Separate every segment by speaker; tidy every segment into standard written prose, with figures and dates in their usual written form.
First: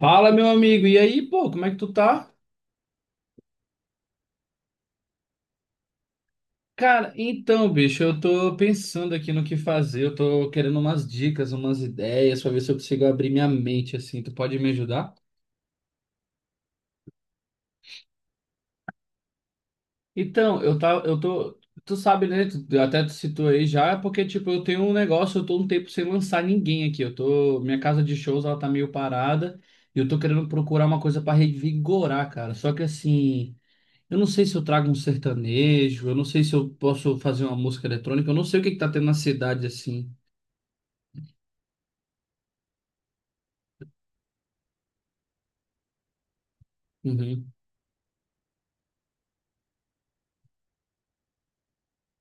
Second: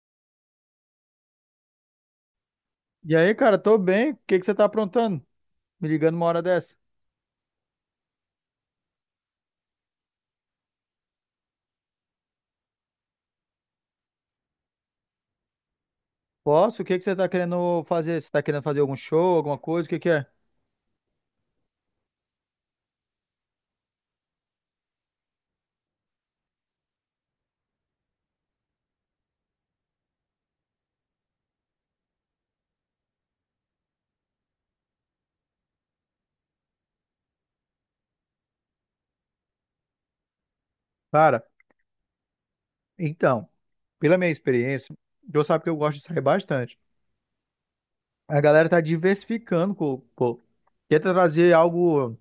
Speaker 1: Fala, meu amigo. E aí, pô, como é que tu tá?
Speaker 2: E aí, cara, tô bem. O que que você tá aprontando? Me ligando uma hora dessa.
Speaker 1: Cara, então, bicho, eu tô pensando aqui no que fazer. Eu tô querendo umas dicas, umas ideias, pra ver se eu consigo abrir minha mente, assim. Tu pode me ajudar?
Speaker 2: Posso? O que que você tá querendo fazer? Você tá querendo fazer algum show, alguma coisa? O que que é?
Speaker 1: Então, eu tá, eu tô. Tu sabe, né? Até tu citou aí já, porque, tipo, eu tenho um negócio, eu tô um tempo sem lançar ninguém aqui. Eu tô. Minha casa de shows, ela tá meio parada. E eu tô querendo procurar uma coisa pra revigorar, cara. Só que assim. Eu não sei se eu trago um sertanejo, eu não sei se eu posso fazer uma música eletrônica, eu não sei o que que tá tendo na cidade assim.
Speaker 2: Cara, então, pela minha experiência, Deus sabe que eu gosto de sair bastante.
Speaker 1: Uhum.
Speaker 2: A galera tá diversificando, pô. Tenta trazer algo,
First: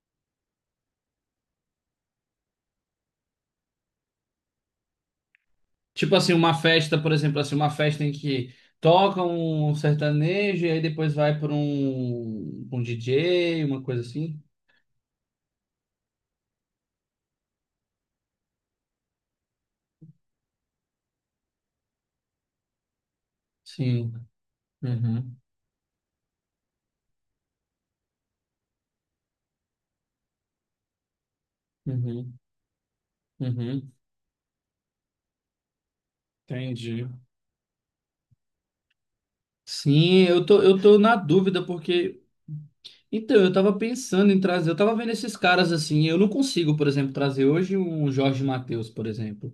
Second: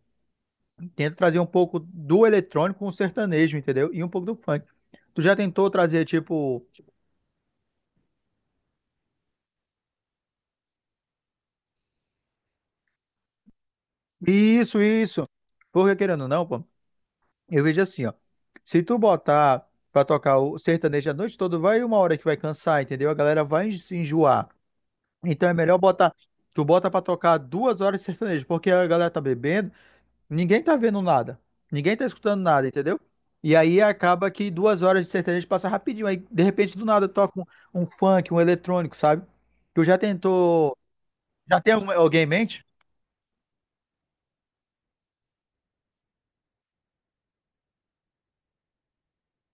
Speaker 2: tenta trazer um pouco do eletrônico com o sertanejo, entendeu? E um pouco do funk. Tu já tentou trazer,
Speaker 1: Tipo assim, uma
Speaker 2: tipo,
Speaker 1: festa, por exemplo, assim, uma festa em que toca um sertanejo e aí depois vai para pra um DJ, uma coisa assim.
Speaker 2: isso, isso. Porque querendo ou não, pô. Eu vejo assim, ó. Se tu botar pra tocar o sertanejo a noite toda, vai uma hora que vai cansar, entendeu? A galera vai se
Speaker 1: Sim.
Speaker 2: enjoar.
Speaker 1: Uhum.
Speaker 2: Então é melhor botar. Tu bota pra tocar duas horas de sertanejo, porque a galera tá bebendo, ninguém tá vendo nada. Ninguém tá
Speaker 1: Uhum.
Speaker 2: escutando nada, entendeu? E aí
Speaker 1: Uhum.
Speaker 2: acaba que duas horas de sertanejo passa rapidinho. Aí, de repente, do
Speaker 1: Entendi.
Speaker 2: nada toca um, um funk, um eletrônico, sabe? Tu já
Speaker 1: Sim, eu tô,
Speaker 2: tentou.
Speaker 1: eu tô na
Speaker 2: Já
Speaker 1: dúvida
Speaker 2: tem alguém
Speaker 1: porque
Speaker 2: em mente?
Speaker 1: então, eu tava pensando em trazer, eu tava vendo esses caras assim, eu não consigo, por exemplo, trazer hoje um Jorge Mateus, por exemplo.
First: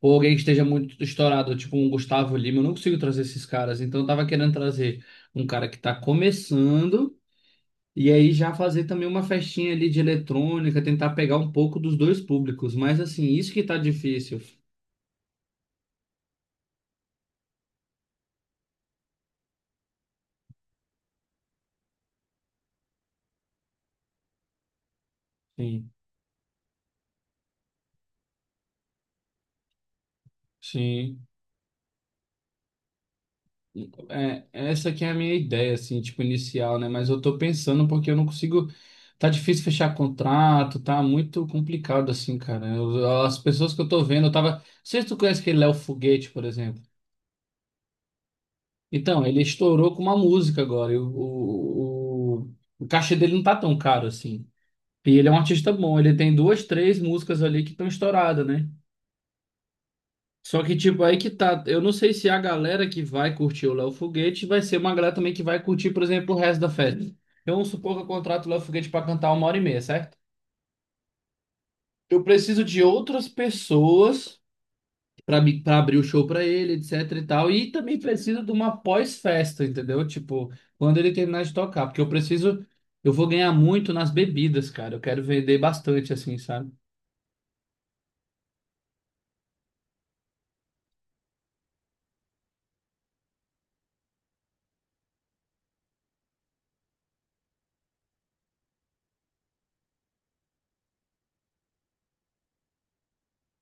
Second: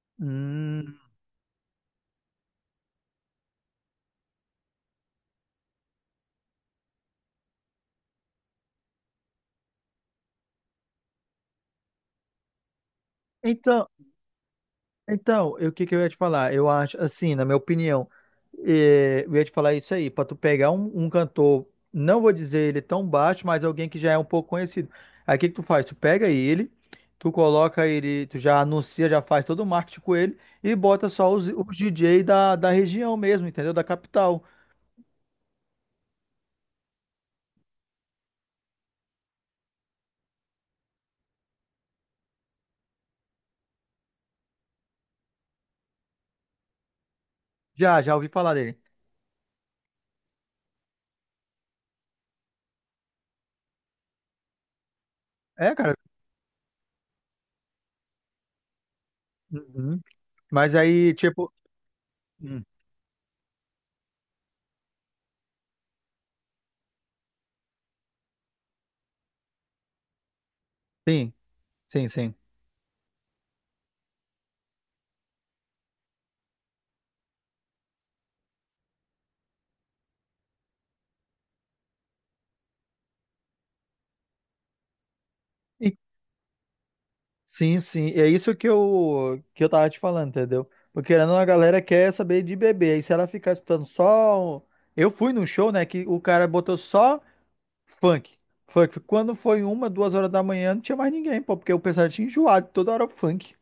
Speaker 1: Ou alguém que esteja
Speaker 2: Hum,
Speaker 1: muito estourado, tipo um Gustavo Lima, eu não consigo trazer esses caras. Então eu tava querendo trazer um cara que tá começando e aí já fazer também uma festinha ali de eletrônica, tentar pegar um pouco dos dois públicos. Mas assim, isso que tá
Speaker 2: então.
Speaker 1: difícil.
Speaker 2: Então, o que que eu ia te falar? Eu acho, assim, na minha opinião, eu ia te falar isso aí, para tu pegar um, um cantor, não vou dizer ele tão baixo, mas alguém que já é um pouco conhecido. Aí o que que tu faz?
Speaker 1: Sim,
Speaker 2: Tu pega ele, tu coloca ele, tu já anuncia, já faz todo o marketing com ele e bota
Speaker 1: sim.
Speaker 2: só os DJ da, da região mesmo, entendeu? Da capital.
Speaker 1: É, essa que é a minha ideia, assim, tipo, inicial, né? Mas eu tô pensando porque eu não consigo. Tá difícil fechar contrato, tá muito complicado, assim, cara. As pessoas que eu tô vendo, eu tava. Não sei se tu conhece aquele Léo Foguete, por exemplo.
Speaker 2: Já, já ouvi falar dele.
Speaker 1: Então, ele estourou com uma música agora. E o cachê dele não tá tão caro assim. E ele é um artista
Speaker 2: É, cara.
Speaker 1: bom. Ele tem duas, três músicas ali que estão estouradas, né?
Speaker 2: Uhum.
Speaker 1: Só
Speaker 2: Mas
Speaker 1: que, tipo,
Speaker 2: aí,
Speaker 1: aí que
Speaker 2: tipo.
Speaker 1: tá. Eu não sei se a
Speaker 2: Hum.
Speaker 1: galera que vai curtir o Léo Foguete vai ser uma galera também que vai curtir, por exemplo, o resto da festa. Eu vamos supor que eu contrato o Léo Foguete pra cantar uma hora e meia, certo?
Speaker 2: Sim, sim,
Speaker 1: Eu
Speaker 2: sim.
Speaker 1: preciso de outras pessoas para abrir o show para ele, etc e tal. E também preciso de uma pós-festa, entendeu? Tipo, quando ele terminar de tocar, porque eu preciso, eu vou ganhar muito nas bebidas, cara. Eu quero vender bastante assim, sabe?
Speaker 2: Sim, sim. É isso que eu tava te falando, entendeu? Porque querendo, ou não, a galera quer saber de bebê. Aí se ela ficar escutando só. Eu fui num show, né? Que o cara botou só funk. Funk. Quando foi uma, duas horas da manhã, não tinha mais ninguém, pô, porque o pessoal tinha enjoado, toda hora funk.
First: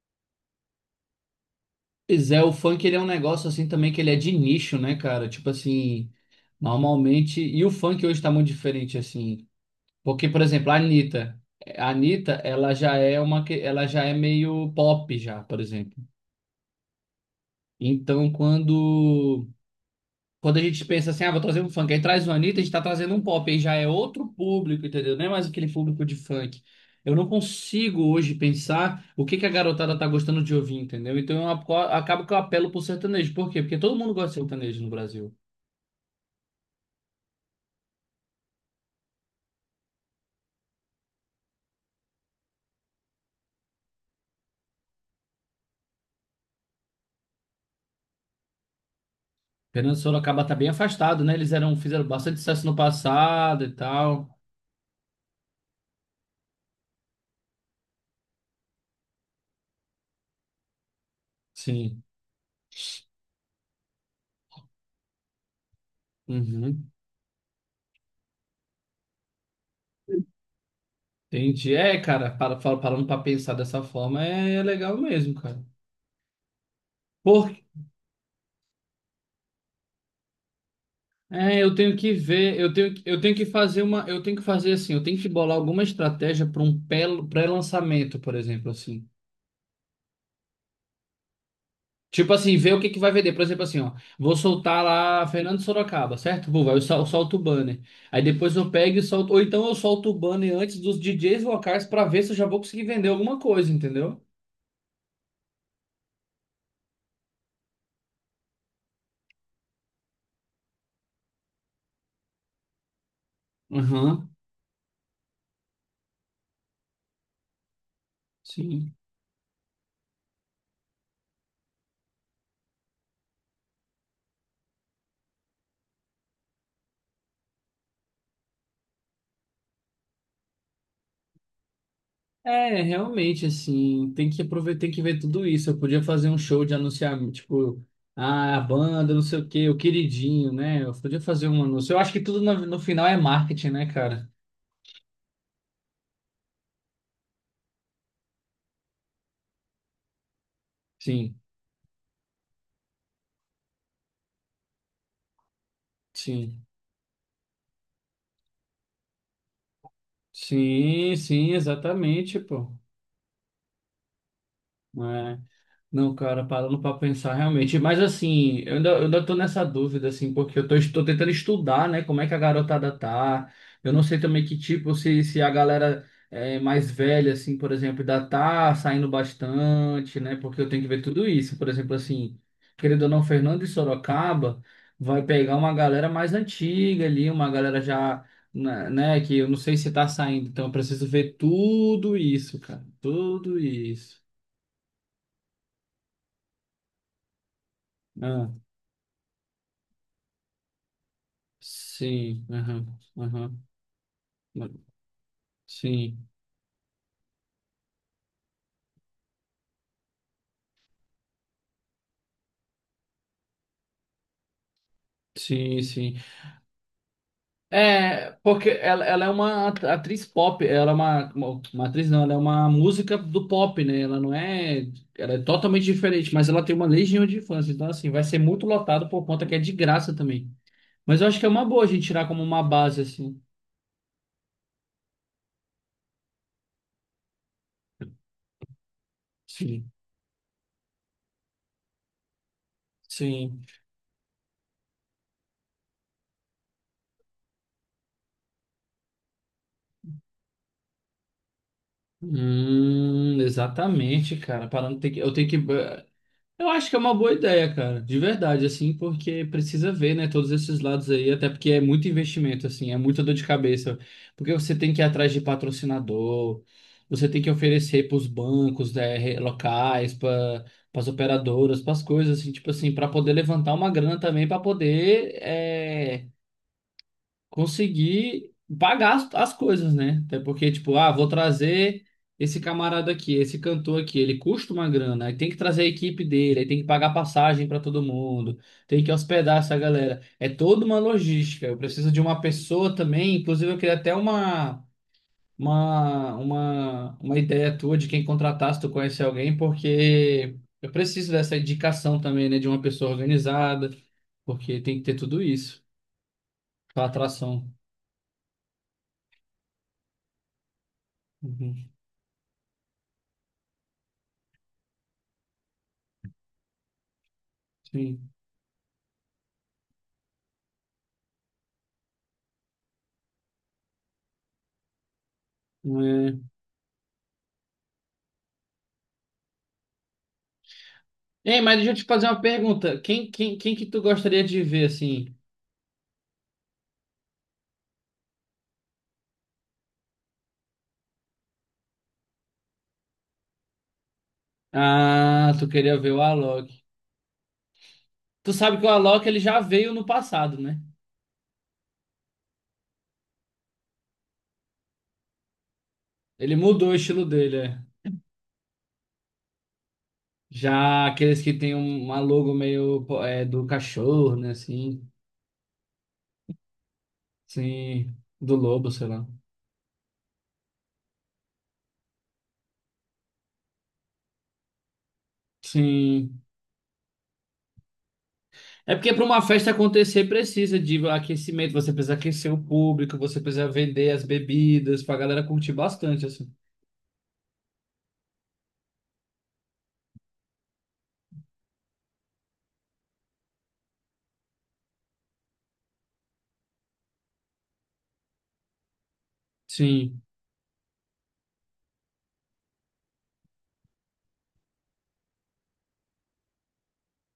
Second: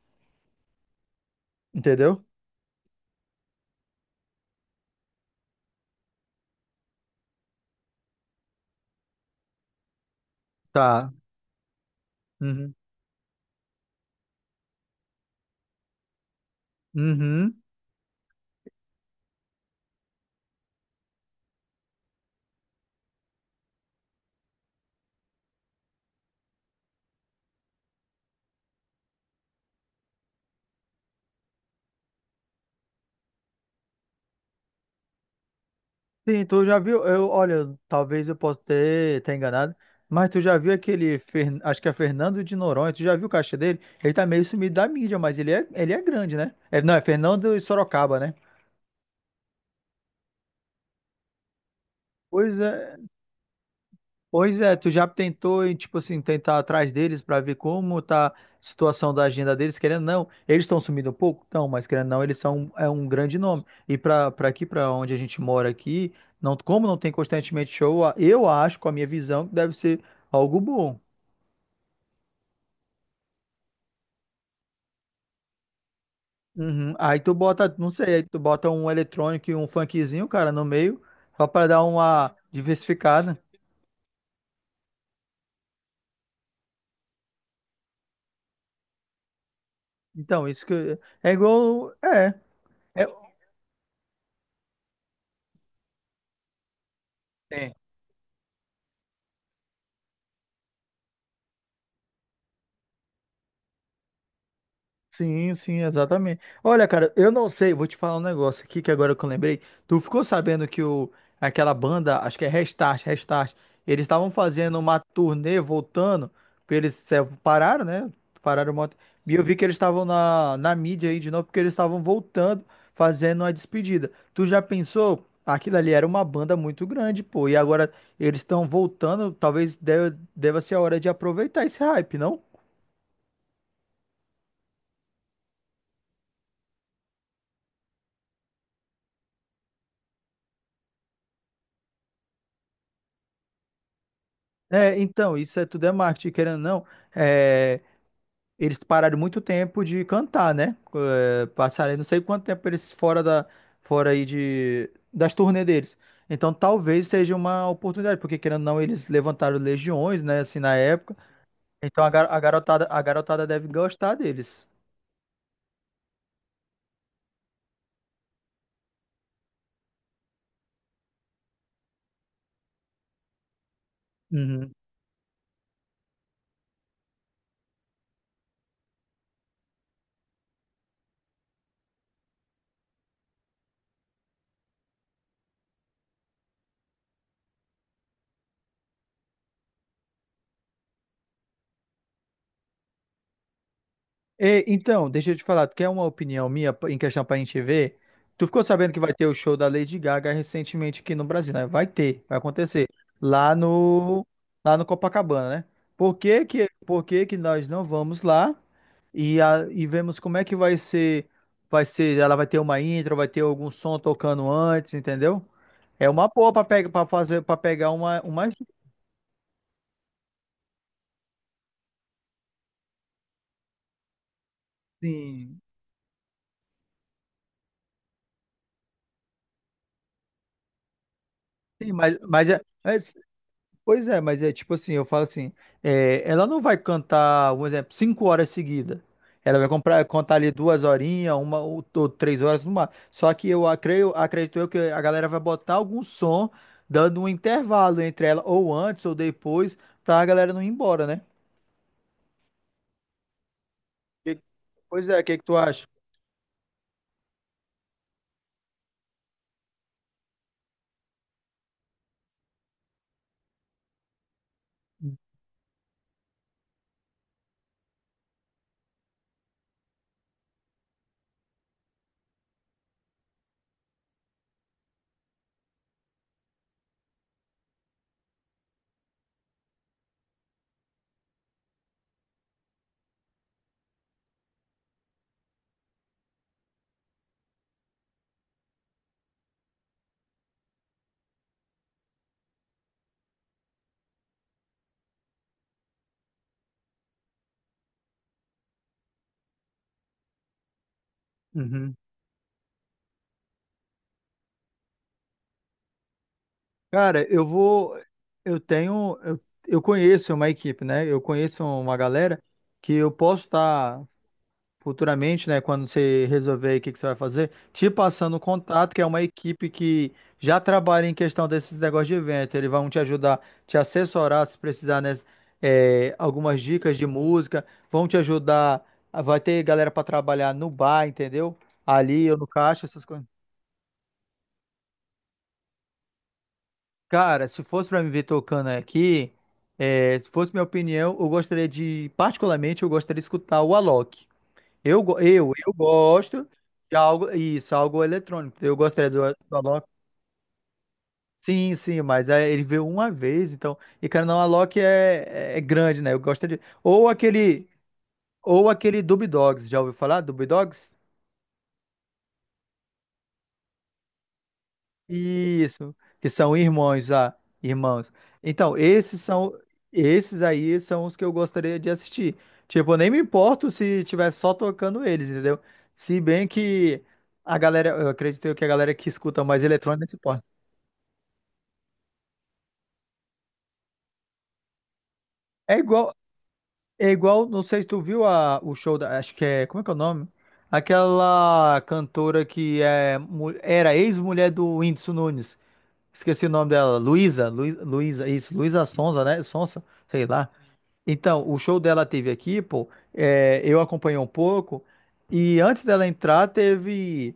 Speaker 2: Entendeu?
Speaker 1: Pois é, o funk ele é um negócio assim também que ele é de nicho, né, cara? Tipo assim, normalmente, e o funk hoje tá muito diferente assim, porque por exemplo, a
Speaker 2: Tá.
Speaker 1: Anitta, a Anitta, ela
Speaker 2: Uhum.
Speaker 1: já é uma que ela já é meio pop já, por exemplo.
Speaker 2: Uhum.
Speaker 1: Então, quando Quando a gente pensa assim, ah, vou trazer um funk, aí traz o Anitta, a gente tá trazendo um pop, aí já é outro público, entendeu? Não é mais aquele público de funk. Eu não consigo hoje pensar o que que a garotada tá gostando de ouvir, entendeu? Então acabo que eu apelo pro sertanejo. Por quê? Porque todo mundo gosta de sertanejo no Brasil.
Speaker 2: Sim, tu já viu? Eu, olha, talvez eu possa ter enganado, mas tu já viu aquele, acho que é Fernando de Noronha, tu já viu o caixa dele? Ele tá meio sumido da mídia, mas ele é grande, né? É, não, é Fernando de Sorocaba, né?
Speaker 1: Fernando Sorocaba tá bem afastado, né? Eles eram, fizeram bastante
Speaker 2: Pois
Speaker 1: sucesso no
Speaker 2: é,
Speaker 1: passado e tal.
Speaker 2: pois é, tu já tentou, e, tipo assim, tentar atrás deles pra ver como tá a situação da agenda deles, querendo ou não, eles estão sumindo um pouco? Não, mas
Speaker 1: Sim.
Speaker 2: querendo ou não, eles são um, é um grande nome. E pra, pra aqui, pra onde a gente mora aqui, não, como
Speaker 1: Uhum.
Speaker 2: não tem constantemente show, eu acho, com a minha visão, que deve ser algo bom.
Speaker 1: Entendi. É, cara, parando pra pensar dessa forma, é legal mesmo, cara.
Speaker 2: Uhum. Aí tu
Speaker 1: Por
Speaker 2: bota, não sei, aí tu bota um eletrônico e um funkzinho, cara, no meio, só
Speaker 1: é,
Speaker 2: pra
Speaker 1: eu
Speaker 2: dar
Speaker 1: tenho que
Speaker 2: uma
Speaker 1: ver, eu tenho
Speaker 2: diversificada.
Speaker 1: que fazer uma, eu tenho que fazer assim, eu tenho que bolar alguma estratégia para um pré-lançamento, por exemplo, assim.
Speaker 2: Então, isso que é igual,
Speaker 1: Tipo assim, ver o que que
Speaker 2: é,
Speaker 1: vai vender. Por exemplo, assim, ó, vou soltar lá Fernando Sorocaba, certo? Vou, vai eu sol- solto o banner. Aí depois eu pego e solto, ou então eu solto o banner antes dos DJs locais para ver se eu já vou conseguir vender alguma coisa, entendeu?
Speaker 2: sim, sim, exatamente. Olha, cara, eu não sei, vou te falar um negócio aqui que agora que eu lembrei. Tu ficou sabendo aquela banda, acho que é Restart, Restart, eles estavam
Speaker 1: Aham,
Speaker 2: fazendo uma turnê voltando, porque eles pararam, né? Pararam um
Speaker 1: sim.
Speaker 2: monte. E eu vi que eles estavam na mídia aí de novo, porque eles estavam voltando, fazendo uma despedida. Tu já pensou? Aquilo ali era uma banda muito grande, pô, e agora eles estão voltando, talvez deva ser a hora de aproveitar esse hype, não?
Speaker 1: É, realmente, assim, tem que aproveitar, tem que ver tudo isso. Eu podia fazer um show de anunciar, tipo, ah, a banda, não sei o quê, o queridinho, né? Eu podia fazer um anúncio. Eu acho que tudo no, no final é marketing, né, cara?
Speaker 2: É, então, isso é tudo é marketing, querendo ou não. É, eles pararam muito tempo de cantar, né?
Speaker 1: Sim,
Speaker 2: É, passaram aí não sei quanto tempo eles fora aí das turnê deles. Então,
Speaker 1: sim.
Speaker 2: talvez seja uma oportunidade, porque querendo ou não, eles levantaram legiões, né? Assim, na
Speaker 1: Sim,
Speaker 2: época.
Speaker 1: sim,
Speaker 2: Então, a, gar-
Speaker 1: exatamente,
Speaker 2: a
Speaker 1: pô.
Speaker 2: garotada, a garotada deve gostar deles.
Speaker 1: É. Não, cara, parando pra pensar realmente. Mas assim, eu ainda tô nessa dúvida, assim, porque estou tentando estudar, né? Como é que a garotada tá. Eu não sei também que
Speaker 2: Uhum.
Speaker 1: tipo, se a galera é, mais velha, assim, por exemplo, ainda tá saindo bastante, né? Porque eu tenho que ver tudo isso. Por exemplo, assim, querendo ou não, Fernando de Sorocaba vai pegar uma galera mais antiga ali, uma galera já, né, que eu não sei se tá saindo. Então eu preciso ver tudo isso, cara. Tudo isso.
Speaker 2: E, então, deixa eu te falar, tu quer uma opinião minha em questão pra gente ver? Tu
Speaker 1: Ah.
Speaker 2: ficou sabendo que vai ter o show da Lady Gaga recentemente aqui no Brasil, né? Vai ter, vai
Speaker 1: Sim,
Speaker 2: acontecer.
Speaker 1: aham,
Speaker 2: Lá
Speaker 1: aham.
Speaker 2: no, lá no Copacabana, né?
Speaker 1: Sim,
Speaker 2: Por que que nós não vamos lá e vemos como é que vai ser, ela vai ter uma intro, vai ter algum som tocando antes, entendeu?
Speaker 1: sim,
Speaker 2: É
Speaker 1: sim.
Speaker 2: uma boa pra pegar, para fazer, para pegar
Speaker 1: É,
Speaker 2: uma,
Speaker 1: porque ela é uma atriz pop, ela é uma, uma atriz não, ela é uma música do pop, né? Ela não é, ela é
Speaker 2: sim,
Speaker 1: totalmente diferente, mas ela tem uma legião de fãs, então assim, vai ser muito lotado por conta que é de graça também. Mas eu acho que é uma boa a
Speaker 2: sim,
Speaker 1: gente
Speaker 2: mas,
Speaker 1: tirar como
Speaker 2: mas é,
Speaker 1: uma
Speaker 2: é
Speaker 1: base, assim.
Speaker 2: Pois é, mas é tipo assim, eu falo assim, é, ela não vai cantar, um exemplo, cinco horas seguidas. Ela vai
Speaker 1: Sim,
Speaker 2: contar ali duas horinhas, uma ou três horas, uma. Só que
Speaker 1: sim.
Speaker 2: acredito eu que a galera vai botar algum som, dando um intervalo entre ela, ou antes ou depois, pra galera não ir embora, né?
Speaker 1: Exatamente,
Speaker 2: Que-
Speaker 1: cara. Parando,
Speaker 2: Pois
Speaker 1: tem que,
Speaker 2: é, o
Speaker 1: eu
Speaker 2: que que
Speaker 1: tenho que.
Speaker 2: tu acha?
Speaker 1: Eu acho que é uma boa ideia, cara, de verdade, assim, porque precisa ver, né, todos esses lados aí, até porque é muito investimento, assim, é muita dor de cabeça, porque você tem que ir atrás de patrocinador, você tem que oferecer para os bancos, né, locais, para as operadoras, para as coisas, assim, tipo assim, para poder levantar uma grana também, para poder conseguir pagar as coisas, né? Até porque, tipo, ah, vou trazer esse camarada aqui, esse cantor aqui, ele custa uma grana, aí tem que trazer a equipe dele, aí tem que pagar passagem para todo mundo, tem que hospedar essa galera. É toda uma logística. Eu preciso de uma pessoa também, inclusive eu queria até uma. Uma ideia tua de quem contratar, se tu conhecer alguém, porque eu preciso dessa
Speaker 2: Uhum.
Speaker 1: indicação também, né? De uma pessoa organizada, porque tem que ter tudo isso. Para
Speaker 2: Cara, eu
Speaker 1: Atração.
Speaker 2: vou. Eu tenho. Eu conheço uma equipe, né? Eu conheço
Speaker 1: Uhum.
Speaker 2: uma galera que eu posso estar. Futuramente, né, quando você resolver aí o que que você vai fazer, te
Speaker 1: Sim.
Speaker 2: passando o contato, que é uma equipe que já trabalha em questão desses negócios de evento. Eles vão te ajudar, te assessorar se precisar, né,
Speaker 1: É.
Speaker 2: algumas dicas de música, vão te ajudar. Vai ter galera para trabalhar no bar, entendeu?
Speaker 1: Ei, mas deixa eu te fazer
Speaker 2: Ali ou
Speaker 1: uma
Speaker 2: no caixa,
Speaker 1: pergunta.
Speaker 2: essas coisas.
Speaker 1: Quem que tu gostaria de ver, assim?
Speaker 2: Cara, se fosse para me ver tocando aqui, é, se fosse minha opinião, eu gostaria de, particularmente, eu gostaria de escutar o Alok.
Speaker 1: Ah, tu
Speaker 2: Eu
Speaker 1: queria ver o
Speaker 2: gosto
Speaker 1: Alok.
Speaker 2: de algo, isso, algo
Speaker 1: Tu
Speaker 2: eletrônico. Eu
Speaker 1: sabe que o
Speaker 2: gostaria do,
Speaker 1: Alok, ele
Speaker 2: do
Speaker 1: já
Speaker 2: Alok.
Speaker 1: veio no passado, né?
Speaker 2: Sim, sim, mas é, ele veio uma vez, então. E cara, não, Alok é, é grande, né? Eu gosto
Speaker 1: Ele
Speaker 2: de.
Speaker 1: mudou o estilo dele, é.
Speaker 2: Ou aquele Dub Dogs, já ouviu falar? Dub Dogs?
Speaker 1: Já aqueles que tem uma logo meio pô, é, do cachorro, né? Assim,
Speaker 2: Isso, que são irmãos, ah, irmãos.
Speaker 1: sim, do
Speaker 2: Então,
Speaker 1: lobo, sei
Speaker 2: esses
Speaker 1: lá.
Speaker 2: são, esses aí são os que eu gostaria de assistir. Tipo, eu nem me importo se tiver só tocando eles, entendeu? Se
Speaker 1: Sim.
Speaker 2: bem que a galera, eu acredito que a
Speaker 1: É
Speaker 2: galera que
Speaker 1: porque para uma
Speaker 2: escuta mais
Speaker 1: festa
Speaker 2: eletrônica se
Speaker 1: acontecer
Speaker 2: importa.
Speaker 1: precisa de aquecimento, você precisa aquecer o público, você precisa vender as bebidas pra galera curtir
Speaker 2: É igual,
Speaker 1: bastante, assim.
Speaker 2: é igual, não sei se tu viu a, o show da, acho que é, como é que é o nome? Aquela cantora que é, era ex-mulher do Whindersson Nunes. Esqueci o nome dela, Luísa, Luísa, isso, Luísa Sonza, né? Sonsa,
Speaker 1: Sim.
Speaker 2: sei lá. Então, o show dela teve aqui, pô, é, eu acompanhei um pouco, e antes dela entrar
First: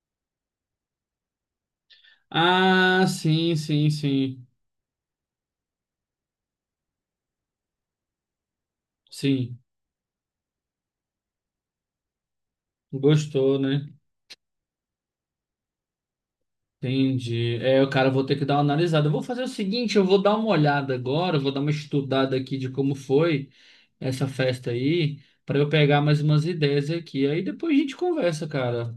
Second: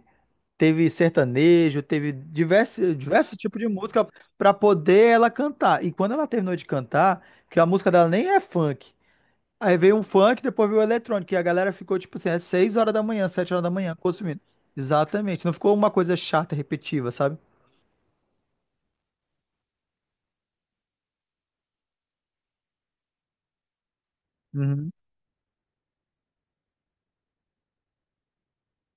Speaker 2: teve sertanejo, teve
Speaker 1: Ah,
Speaker 2: diversos
Speaker 1: sim,
Speaker 2: tipos de
Speaker 1: sim,
Speaker 2: música
Speaker 1: sim.
Speaker 2: para poder ela cantar. E quando ela terminou de cantar, que a música dela nem é funk,
Speaker 1: Sim,
Speaker 2: aí veio um funk, depois veio o eletrônico. E a galera ficou, tipo assim, é 6 horas da manhã, 7
Speaker 1: gostou,
Speaker 2: horas da
Speaker 1: né?
Speaker 2: manhã, consumindo. Exatamente. Não ficou uma coisa chata, repetiva, sabe?
Speaker 1: Entendi. É, cara, eu vou ter que dar uma analisada. Eu vou fazer o seguinte, eu vou dar uma olhada agora, eu vou dar uma estudada aqui de como foi essa festa
Speaker 2: Uhum.
Speaker 1: aí, para eu pegar mais umas ideias aqui. Aí depois a gente conversa, cara.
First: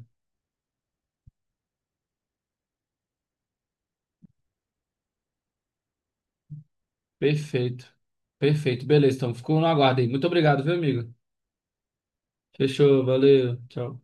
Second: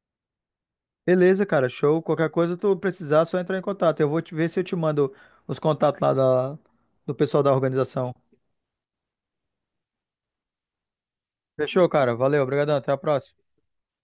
Speaker 2: Beleza, cara, show. Qualquer coisa tu precisar, é só entrar em contato. Eu vou te ver se eu te mando os contatos do pessoal da
Speaker 1: Perfeito.
Speaker 2: organização.
Speaker 1: Perfeito. Beleza, então ficou no aguardo aí. Muito obrigado, viu, amigo?
Speaker 2: Fechou, cara? Valeu, obrigadão. Até a
Speaker 1: Fechou,
Speaker 2: próxima.
Speaker 1: valeu. Tchau.